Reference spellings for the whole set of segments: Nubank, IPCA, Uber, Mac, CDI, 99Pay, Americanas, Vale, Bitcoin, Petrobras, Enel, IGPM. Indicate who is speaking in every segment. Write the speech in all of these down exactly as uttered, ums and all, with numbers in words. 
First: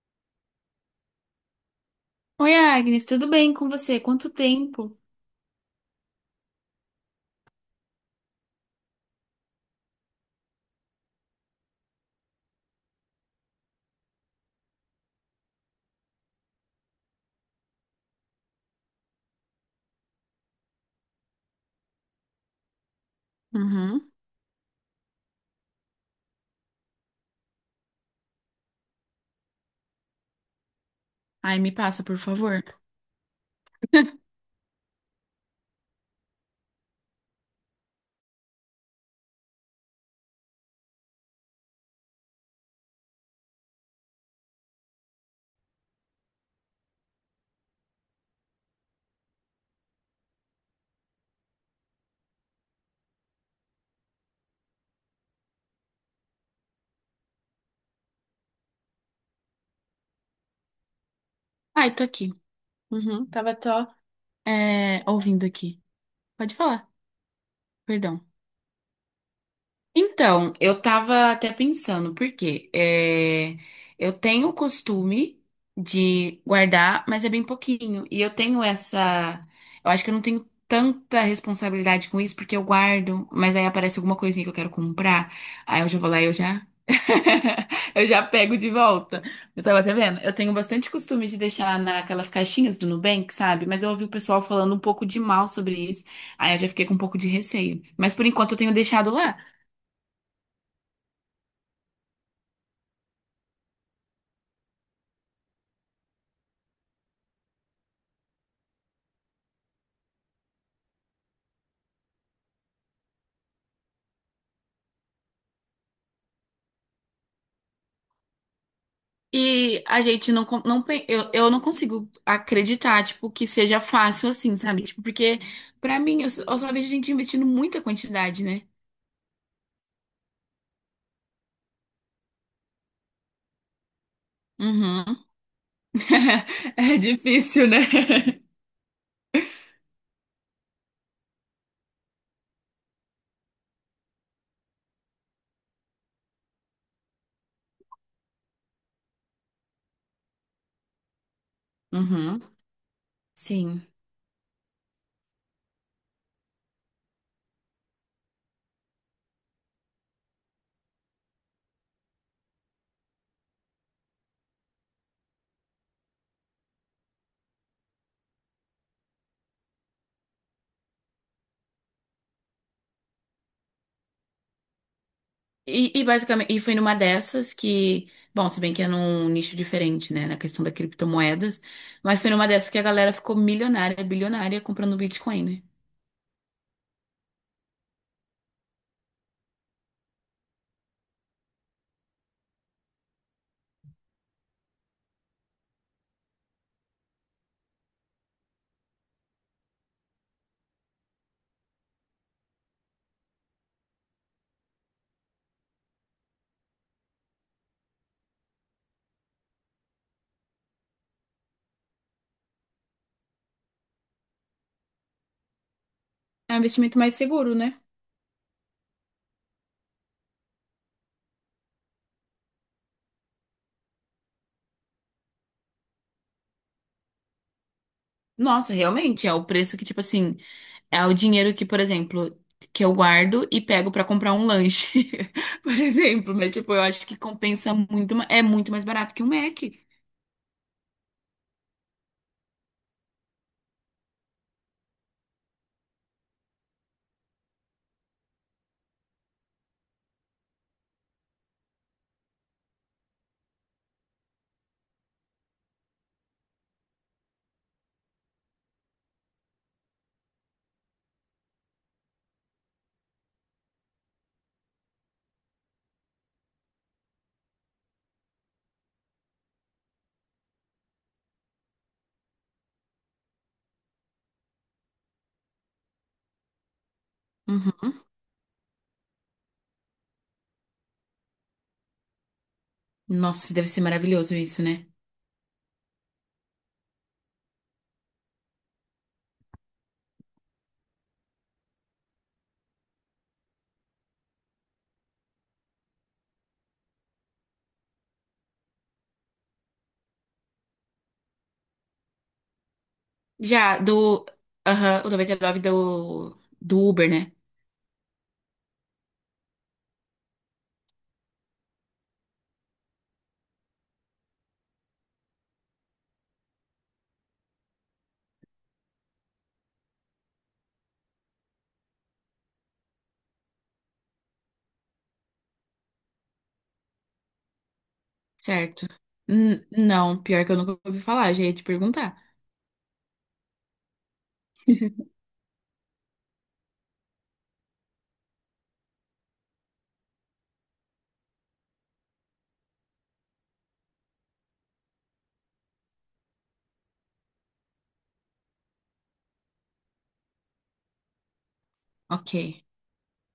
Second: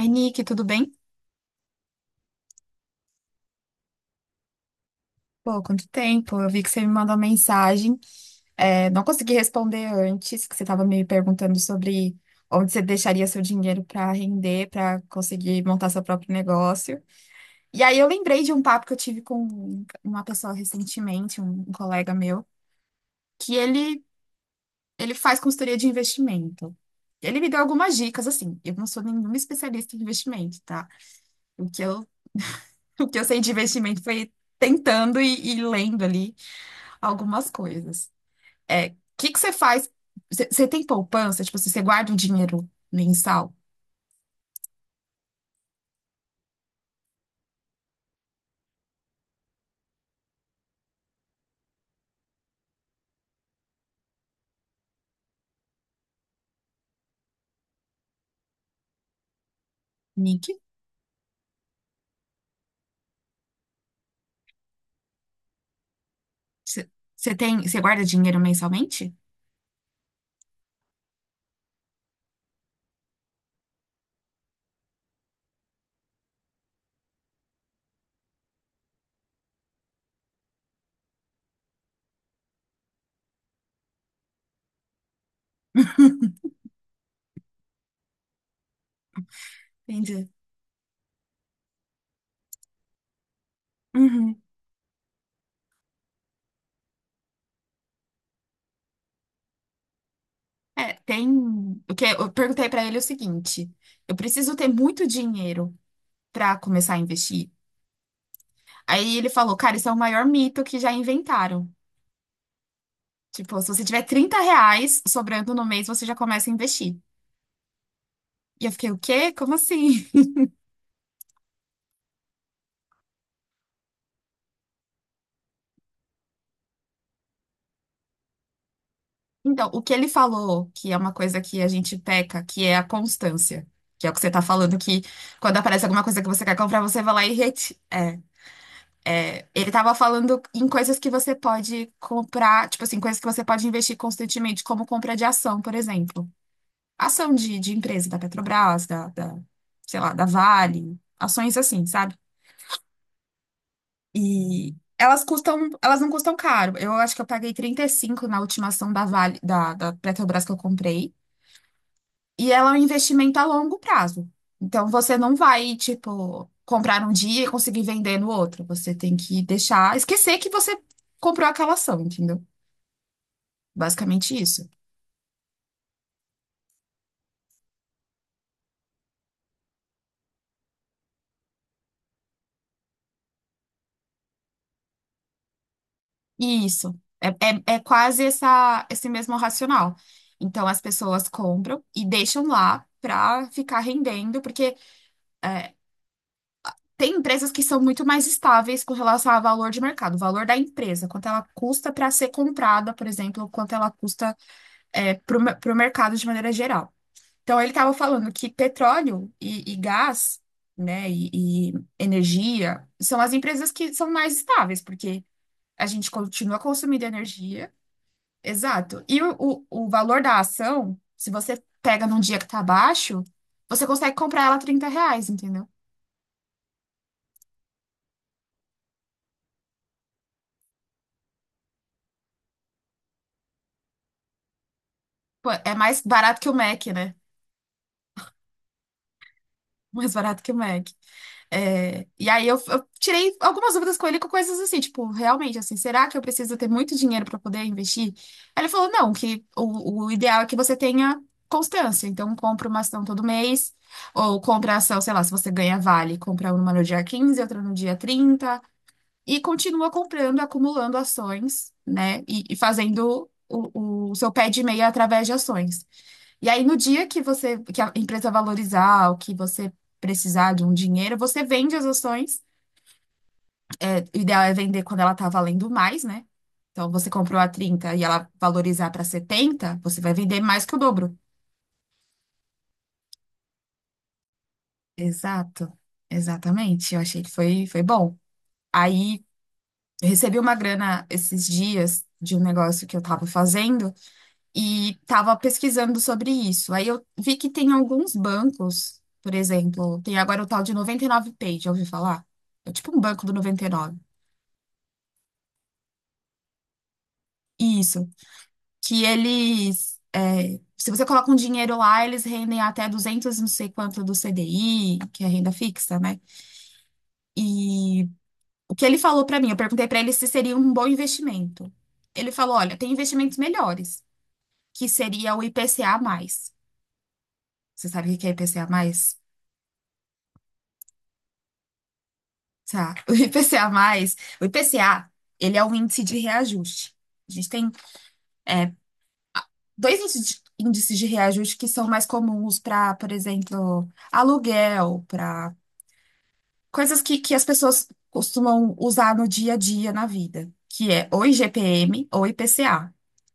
Speaker 1: Oi, Nick, tudo bem?
Speaker 2: Oi, Agnes, tudo bem com você? Quanto tempo?
Speaker 1: Pô, quanto tempo? Eu vi que você me mandou mensagem. É, não consegui responder antes, que você estava me perguntando sobre onde você deixaria seu dinheiro para render, para conseguir montar seu próprio negócio. E aí eu lembrei de um papo que eu tive com uma pessoa recentemente, um, um colega meu, que ele,
Speaker 2: Uhum.
Speaker 1: ele faz consultoria de investimento. Ele me deu algumas dicas, assim. Eu não sou nenhuma especialista em investimento, tá?
Speaker 2: Aí
Speaker 1: O
Speaker 2: me
Speaker 1: que
Speaker 2: passa,
Speaker 1: eu
Speaker 2: por favor.
Speaker 1: O que eu sei de investimento foi tentando e, e lendo ali algumas coisas. É, o que que você faz? Você você tem poupança? Tipo, assim, você guarda um dinheiro mensal? Nick?
Speaker 2: Ai, tô aqui. Uhum. Tava só é, ouvindo aqui. Pode falar,
Speaker 1: Você você tem, você guarda
Speaker 2: perdão.
Speaker 1: dinheiro mensalmente?
Speaker 2: Então, eu tava até pensando, porque eu tenho o costume de guardar, mas é bem pouquinho. E eu tenho essa. Eu acho que eu não tenho tanta responsabilidade com isso, porque eu guardo, mas aí aparece alguma coisinha que eu quero comprar. Aí eu já vou lá e eu já. Eu já pego de volta. Eu tava até vendo.
Speaker 1: Entendi.
Speaker 2: Eu tenho bastante costume de deixar naquelas caixinhas do Nubank, sabe? Mas eu ouvi o pessoal
Speaker 1: Uhum.
Speaker 2: falando um pouco de mal sobre isso. Aí eu já fiquei com um pouco de receio. Mas por enquanto eu tenho deixado lá.
Speaker 1: É, tem. O que eu perguntei pra ele é o seguinte: eu preciso ter muito dinheiro pra começar a investir. Aí ele falou, cara, isso é o maior mito que já inventaram. Tipo, se você tiver trinta reais sobrando no mês, você já começa a investir. E eu fiquei, o quê? Como
Speaker 2: E a
Speaker 1: assim?
Speaker 2: gente não, con- não pe- eu, eu não consigo acreditar, tipo, que seja fácil assim, sabe? Tipo, porque pra mim, eu, s- eu só vejo a gente investindo muita quantidade, né?
Speaker 1: Então, o que ele falou, que é uma coisa que a gente peca, que é a constância. Que é o que você tá falando, que
Speaker 2: Uhum.
Speaker 1: quando aparece alguma coisa que você quer comprar,
Speaker 2: É
Speaker 1: você vai lá e
Speaker 2: difícil, né?
Speaker 1: reti- é, é. Ele tava falando em coisas que você pode comprar, tipo assim, coisas que você pode investir constantemente, como compra de ação, por exemplo. Ação de, de empresa da Petrobras, da, da, sei lá, da Vale, ações assim, sabe?
Speaker 2: Uhum. Sim.
Speaker 1: E elas custam, elas não custam caro. Eu acho que eu paguei trinta e cinco na última ação da Vale, da, da Petrobras que eu comprei, e ela é um investimento a longo prazo. Então você não vai, tipo, comprar um dia e conseguir vender no outro. Você tem que deixar, esquecer que você comprou aquela ação, entendeu? Basicamente isso.
Speaker 2: E, e basicamente, e foi numa dessas que, bom, se bem que é num nicho diferente, né, na questão da criptomoedas, mas foi numa dessas que a galera ficou milionária, bilionária comprando Bitcoin, né?
Speaker 1: Isso. É, é, é quase essa, esse mesmo racional. Então, as pessoas compram e deixam lá para ficar rendendo, porque tem empresas que são muito mais estáveis com relação ao valor de mercado, o valor da empresa, quanto ela custa para ser comprada, por exemplo, quanto ela custa para o mercado de maneira geral. Então, ele estava falando que petróleo e, e gás, né, e, e energia são as empresas que são mais estáveis, porque a gente
Speaker 2: É
Speaker 1: continua
Speaker 2: um investimento
Speaker 1: consumindo
Speaker 2: mais seguro,
Speaker 1: energia.
Speaker 2: né?
Speaker 1: Exato. E o, o, o valor da ação, se você pega num dia que tá baixo, você consegue comprar ela a trinta reais, entendeu?
Speaker 2: Nossa, realmente, é o preço que, tipo assim, é o dinheiro que, por exemplo, que eu guardo e pego pra comprar um lanche,
Speaker 1: Pô,
Speaker 2: por
Speaker 1: é mais
Speaker 2: exemplo.
Speaker 1: barato que
Speaker 2: Mas,
Speaker 1: o
Speaker 2: tipo, eu
Speaker 1: Mac,
Speaker 2: acho
Speaker 1: né?
Speaker 2: que compensa muito, ma- é muito mais barato que um Mac.
Speaker 1: Mais barato que o Mac. É, e aí eu, eu tirei algumas dúvidas com ele com coisas assim, tipo, realmente, assim, será que eu preciso ter muito dinheiro para poder investir? Aí ele falou, não, que o, o ideal é que você tenha constância. Então, compra uma ação todo mês, ou compra ação, sei lá, se você ganha Vale, compra uma no dia quinze outra no dia trinta e continua comprando, acumulando ações, né? E, e fazendo o, o seu pé de meia através de ações. E aí, no dia que você, que a empresa valorizar ou que você precisar de um dinheiro, você vende as ações. O ideal é vender quando ela está valendo mais, né? Então, você comprou a trinta e
Speaker 2: Uhum.
Speaker 1: ela valorizar para setenta você vai vender mais que o dobro.
Speaker 2: Nossa, deve ser maravilhoso isso, né?
Speaker 1: Exato, exatamente. Eu achei que foi, foi bom. Aí, eu recebi uma grana esses dias de um negócio que eu estava fazendo. E estava pesquisando sobre isso. Aí eu vi que tem alguns bancos, por exemplo, tem agora o tal de noventa e nove pay, já ouviu falar? É tipo um banco do
Speaker 2: Já
Speaker 1: noventa e nove.
Speaker 2: do, aham, o noventa e nove do, do Uber, né?
Speaker 1: Isso, que eles, é, se você coloca um dinheiro lá, eles rendem até duzentos não sei quanto do C D I, que é renda fixa, né? E o que ele falou para mim, eu perguntei para ele se seria um bom investimento. Ele falou, olha, tem investimentos melhores, que seria o I P C A mais. Você sabe o que é
Speaker 2: Certo.
Speaker 1: I P C A mais?
Speaker 2: N- não, pior que eu nunca ouvi falar, já ia te perguntar.
Speaker 1: Tá. O I P C A mais, o I P C A, ele é um índice de reajuste. A gente tem é, dois índices de, índices de reajuste que são mais comuns para, por exemplo, aluguel, para coisas que, que as pessoas costumam usar no dia a dia na vida, que é ou I G P M ou
Speaker 2: Ok,
Speaker 1: I P C A,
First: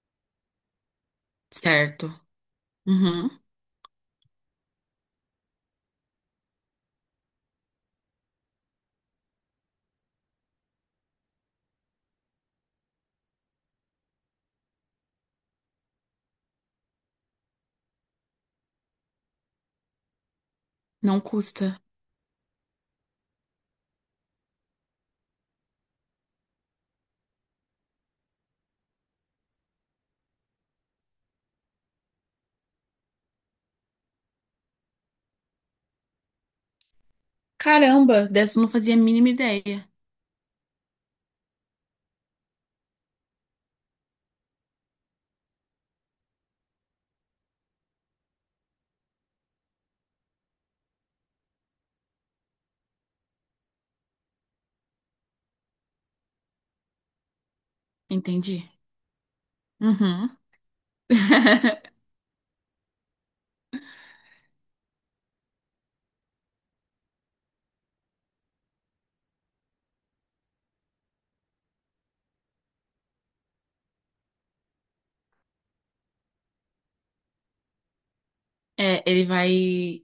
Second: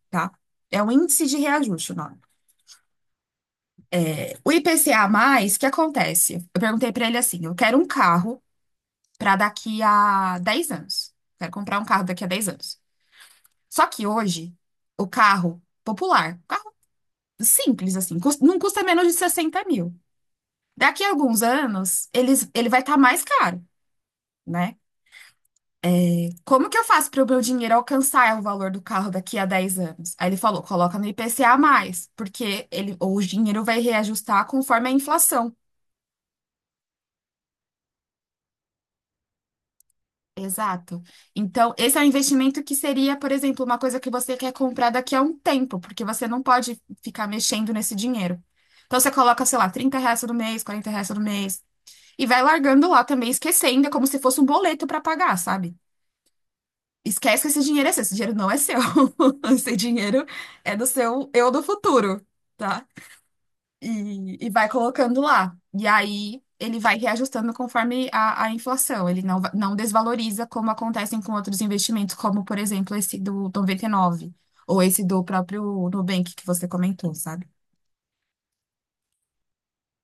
Speaker 1: tá? É um índice de reajuste o
Speaker 2: certo.
Speaker 1: nome.
Speaker 2: Uhum.
Speaker 1: O I P C A mais, o que acontece? Eu perguntei para ele assim, eu quero um carro para daqui a dez anos. Quero comprar um carro daqui a dez anos. Só que hoje, o carro popular, um carro simples assim, cus- não custa menos de sessenta mil. Daqui a
Speaker 2: Não
Speaker 1: alguns
Speaker 2: custa.
Speaker 1: anos, eles, ele vai estar mais caro, né? Como que eu faço para o meu dinheiro alcançar o valor do carro daqui a dez anos? Aí ele falou, coloca no IPCA a mais, porque ele, ou o dinheiro vai reajustar conforme a inflação.
Speaker 2: Caramba, dessa eu não fazia a mínima ideia.
Speaker 1: Exato. Então, esse é um investimento que seria, por exemplo, uma coisa que você quer comprar daqui a um tempo, porque você não pode ficar mexendo nesse dinheiro. Então, você coloca, sei lá, trinta reais todo mês, quarenta reais todo mês, e vai largando lá também, esquecendo, é como se fosse um boleto para pagar, sabe? Esquece que esse dinheiro é seu, esse dinheiro não é
Speaker 2: Entendi.
Speaker 1: seu. Esse dinheiro
Speaker 2: Uhum.
Speaker 1: é do seu eu do futuro, tá? e, e vai colocando lá. E aí ele vai reajustando conforme a, a inflação. Ele não, va- Não desvaloriza como acontecem com outros investimentos, como, por exemplo, esse do noventa e nove ou esse do próprio Nubank que você comentou, sabe?
Speaker 2: É, ele vai,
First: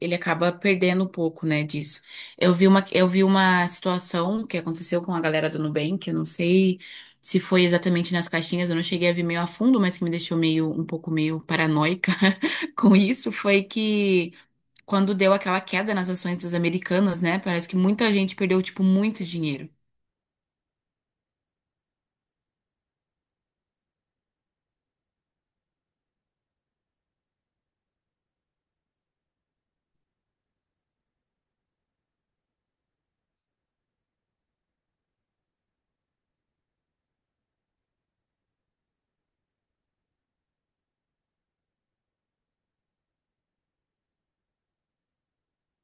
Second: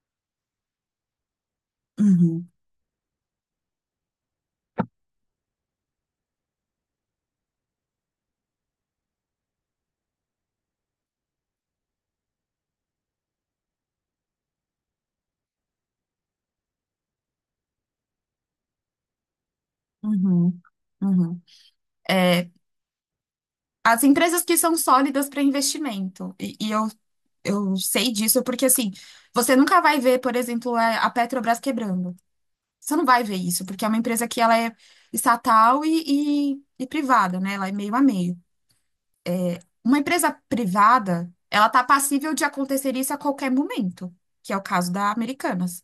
Speaker 2: ele acaba perdendo um pouco, né, disso.
Speaker 1: Uhum,
Speaker 2: Eu vi uma, eu vi uma situação que aconteceu com a galera do Nubank, eu não sei se foi exatamente nas caixinhas, eu não cheguei a ver meio a fundo, mas que me deixou meio, um pouco meio paranoica com isso, foi que quando deu aquela queda nas ações das americanas, né, parece que muita gente perdeu, tipo, muito dinheiro.
Speaker 1: uhum, uhum. É, as empresas que são sólidas para investimento, e, e eu, eu sei disso porque, assim, você nunca vai ver, por exemplo, a a Petrobras quebrando. Você não vai ver isso, porque é uma empresa que ela é estatal e, e- e privada, né? Ela é meio a meio. Uma empresa privada, ela tá passível de acontecer isso a qualquer momento, que é o caso da Americanas.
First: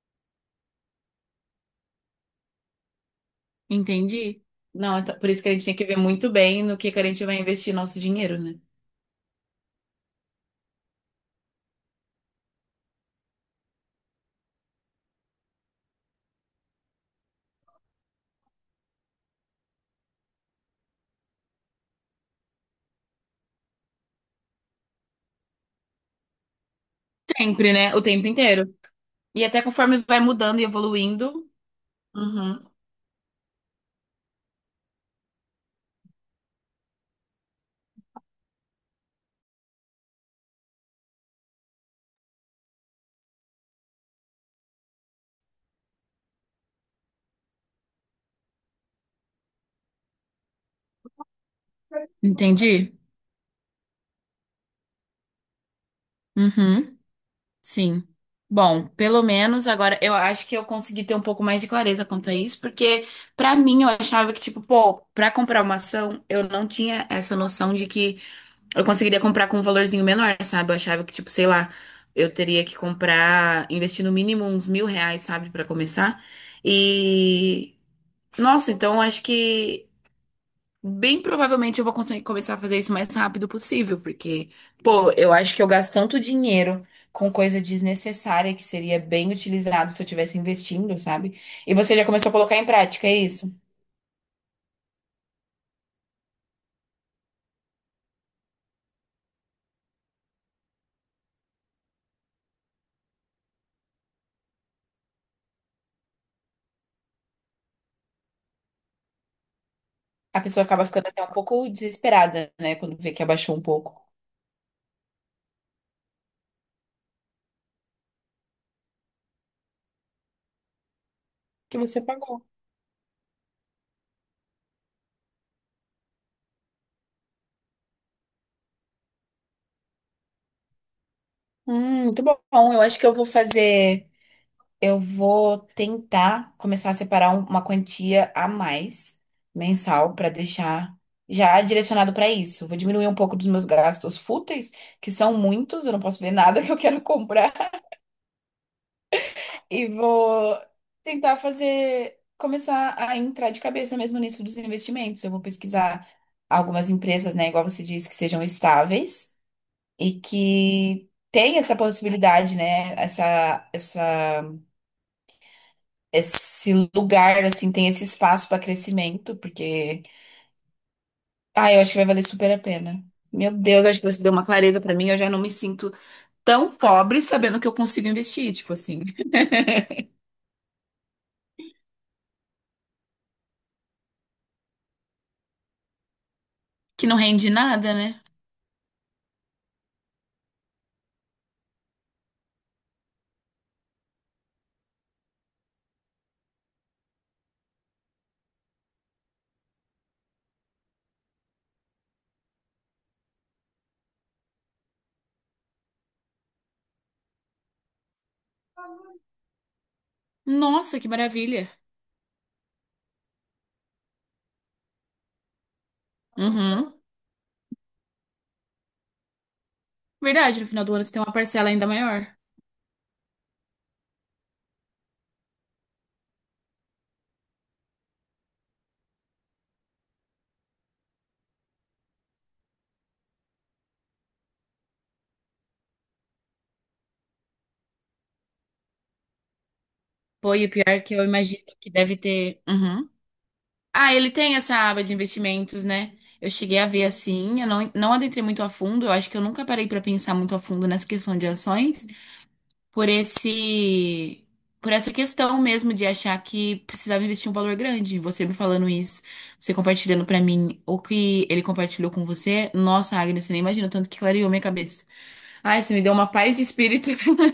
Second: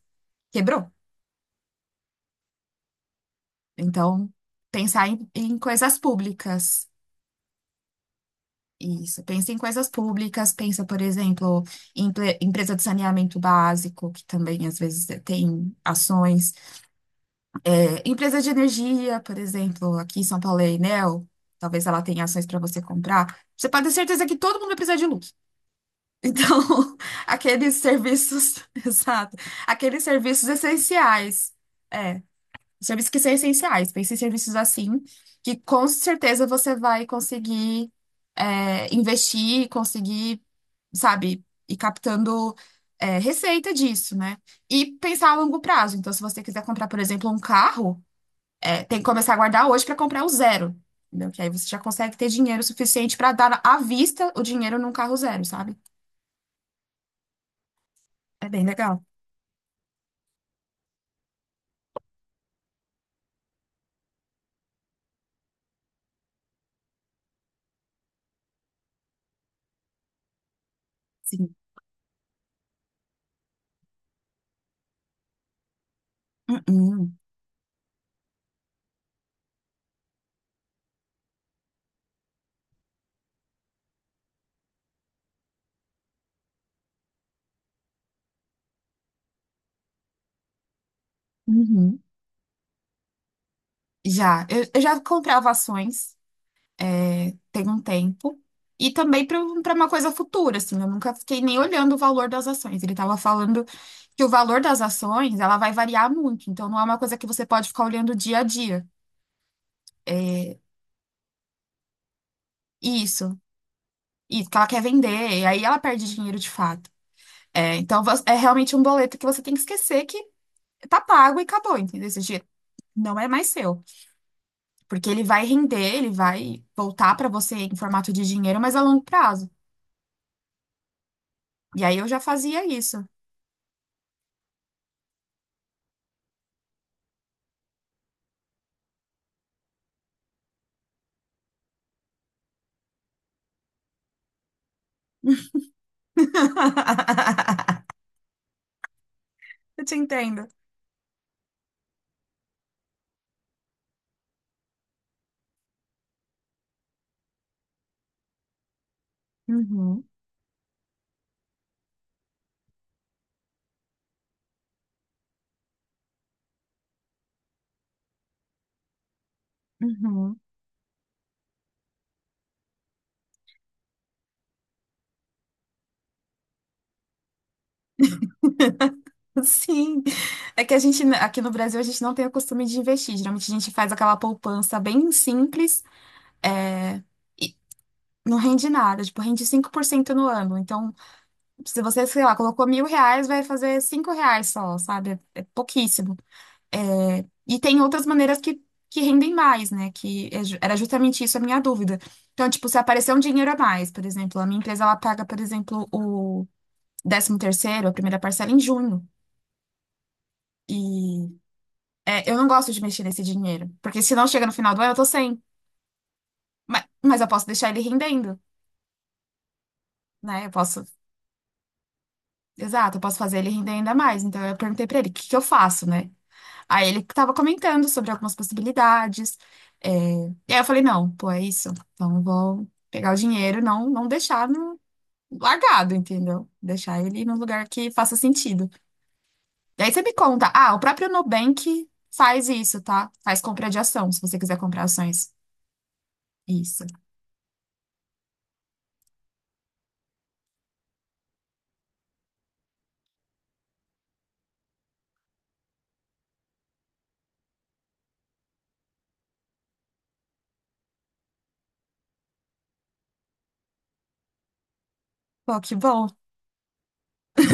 Speaker 1: Quebrou. Então,
Speaker 2: Entendi. Não,
Speaker 1: pensar
Speaker 2: então,
Speaker 1: em,
Speaker 2: por isso que a
Speaker 1: em
Speaker 2: gente tem que
Speaker 1: coisas
Speaker 2: ver muito bem no
Speaker 1: públicas.
Speaker 2: que que a gente vai investir nosso dinheiro, né?
Speaker 1: Isso, pensa em coisas públicas, pensa, por exemplo, em empre- empresa de saneamento básico, que também às vezes tem ações. Empresas de energia, por exemplo, aqui em São Paulo é a Enel, talvez ela tenha ações para você comprar. Você pode ter certeza que todo mundo vai precisar de luz. Então,
Speaker 2: Sempre,
Speaker 1: aqueles
Speaker 2: né? O tempo
Speaker 1: serviços,
Speaker 2: inteiro.
Speaker 1: exato,
Speaker 2: E até conforme
Speaker 1: aqueles
Speaker 2: vai
Speaker 1: serviços
Speaker 2: mudando e evoluindo,
Speaker 1: essenciais, é,
Speaker 2: uhum,
Speaker 1: serviços que são essenciais, pense em serviços assim, que com certeza você vai conseguir é, investir, conseguir, sabe, ir captando é, receita disso, né? E pensar a longo prazo. Então, se você quiser comprar, por exemplo, um carro é, tem que começar a guardar hoje para comprar o zero, entendeu? Que aí você já consegue ter dinheiro
Speaker 2: entendi.
Speaker 1: suficiente para dar à vista o dinheiro num carro zero, sabe?
Speaker 2: Uhum, sim.
Speaker 1: É bem
Speaker 2: Bom,
Speaker 1: legal.
Speaker 2: pelo menos agora eu acho que eu consegui ter um pouco mais de clareza quanto a isso, porque pra mim eu achava que, tipo, pô, pra comprar uma ação, eu não tinha essa noção de que eu conseguiria comprar com um valorzinho menor, sabe? Eu achava que, tipo, sei
Speaker 1: Sim.
Speaker 2: lá, eu teria que comprar, investir no mínimo uns mil reais, sabe, pra começar.
Speaker 1: Uhum.
Speaker 2: E, nossa, então eu acho que. Bem provavelmente eu vou conseguir começar a fazer isso o mais rápido possível, porque, pô, eu acho que eu gasto tanto dinheiro com coisa desnecessária que seria bem utilizado se eu estivesse investindo, sabe? E você
Speaker 1: Uhum.
Speaker 2: já começou a colocar em prática, é isso?
Speaker 1: Já, eu, eu já comprava ações, é, tem um tempo. E também para uma coisa futura, assim, eu nunca fiquei nem olhando o valor das ações. Ele estava falando que o valor das ações, ela vai variar muito, então não é uma coisa que você pode ficar olhando dia a dia.
Speaker 2: A pessoa acaba ficando até um pouco desesperada, né, quando vê que
Speaker 1: Isso,
Speaker 2: abaixou um pouco.
Speaker 1: isso, que ela quer vender, e aí ela perde dinheiro de fato. É, então vo- é realmente um boleto que você tem que esquecer que tá pago e acabou,
Speaker 2: Que você
Speaker 1: entendeu? Esse dinheiro
Speaker 2: pagou.
Speaker 1: não é mais seu, porque ele vai render, ele vai voltar para você em formato de dinheiro, mas a longo prazo. E aí
Speaker 2: Hum,
Speaker 1: eu já
Speaker 2: muito bom.
Speaker 1: fazia
Speaker 2: Eu acho
Speaker 1: isso.
Speaker 2: que eu vou fazer. Eu vou tentar começar a separar um- uma quantia a mais mensal para deixar já direcionado para isso. Vou diminuir um pouco dos meus gastos fúteis, que são muitos, eu não posso ver nada que eu quero comprar,
Speaker 1: Eu
Speaker 2: e
Speaker 1: te entendo.
Speaker 2: vou tentar fazer começar a entrar de cabeça mesmo nisso dos investimentos. Eu vou pesquisar algumas empresas, né, igual você disse, que sejam estáveis
Speaker 1: Uhum,
Speaker 2: e que tem essa possibilidade, né, essa essa esse lugar, assim, tem esse espaço para crescimento, porque,
Speaker 1: uhum.
Speaker 2: ah, eu acho que vai valer super a pena. Meu Deus, acho que você deu uma clareza para mim, eu já não me sinto tão pobre sabendo que eu consigo investir, tipo assim,
Speaker 1: Sim. É que a gente, aqui no Brasil, a gente não tem o costume de investir. Geralmente a gente faz aquela poupança bem simples, é,
Speaker 2: que não rende
Speaker 1: e
Speaker 2: nada, né?
Speaker 1: não rende nada, tipo, rende cinco por cento no ano. Então, se você, sei lá, colocou mil reais, vai fazer cinco reais só, sabe? É pouquíssimo. É, e tem outras maneiras que, que rendem mais, né? Que é ju- era justamente isso a minha dúvida. Então, tipo, se aparecer um dinheiro a mais, por exemplo, a minha empresa, ela paga, por exemplo, o décimo terceiro, a primeira parcela em junho. E
Speaker 2: Nossa, que maravilha.
Speaker 1: é, eu não gosto de mexer nesse dinheiro, porque se não chega no final do ano, eu tô sem. Mas,
Speaker 2: Uhum.
Speaker 1: mas eu posso deixar ele rendendo, né? Eu
Speaker 2: Verdade, no
Speaker 1: posso,
Speaker 2: final do ano você tem uma parcela ainda maior.
Speaker 1: exato, eu posso fazer ele render ainda mais. Então, eu perguntei pra ele, o que que eu faço, né? Aí ele estava comentando sobre algumas possibilidades. É, e aí eu falei, não, pô, é isso. Então eu vou pegar o dinheiro, não, não deixar no... largado, entendeu? Deixar ele num lugar que faça sentido. Daí você me conta,
Speaker 2: Pô, e o
Speaker 1: ah, o
Speaker 2: pior é
Speaker 1: próprio
Speaker 2: que eu imagino
Speaker 1: Nubank
Speaker 2: que deve
Speaker 1: faz
Speaker 2: ter.
Speaker 1: isso,
Speaker 2: Uhum.
Speaker 1: tá? Faz compra de ação,
Speaker 2: Ah,
Speaker 1: se
Speaker 2: ele
Speaker 1: você
Speaker 2: tem
Speaker 1: quiser
Speaker 2: essa
Speaker 1: comprar
Speaker 2: aba de
Speaker 1: ações.
Speaker 2: investimentos, né? Eu cheguei
Speaker 1: Isso.
Speaker 2: a ver assim, eu não, não adentrei muito a fundo, eu acho que eu nunca parei para pensar muito a fundo nessa questão de ações. por esse por essa questão mesmo de achar que precisava investir um valor grande. Você me falando isso, você compartilhando pra mim o que ele compartilhou com você. Nossa, Agnes, você nem imagina o tanto que clareou minha cabeça.
Speaker 1: Pô, que
Speaker 2: Ai, você me
Speaker 1: bom.
Speaker 2: deu uma paz de espírito.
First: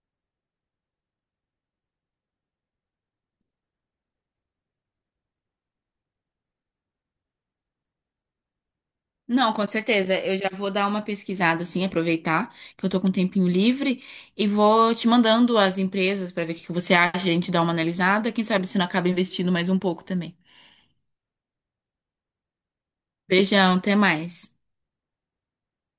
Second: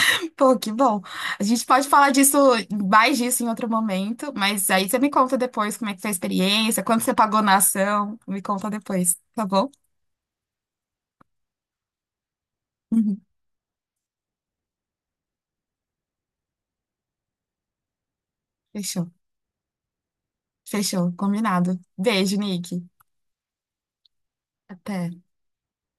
Speaker 1: Pô, que bom. A gente pode falar disso, mais disso em outro momento, mas aí você me conta depois como é que foi a experiência, quanto você pagou na ação, me conta depois, tá
Speaker 2: Não, com
Speaker 1: bom?
Speaker 2: certeza. Eu já vou dar uma pesquisada, assim, aproveitar que eu tô com um
Speaker 1: Uhum.
Speaker 2: tempinho livre e vou te mandando as empresas pra ver o que que você acha, a gente dá uma analisada. Quem sabe se não acaba
Speaker 1: Fechou.
Speaker 2: investindo mais um pouco também.
Speaker 1: Fechou, combinado. Beijo, Nick.
Speaker 2: Beijão, até mais.
Speaker 1: Até.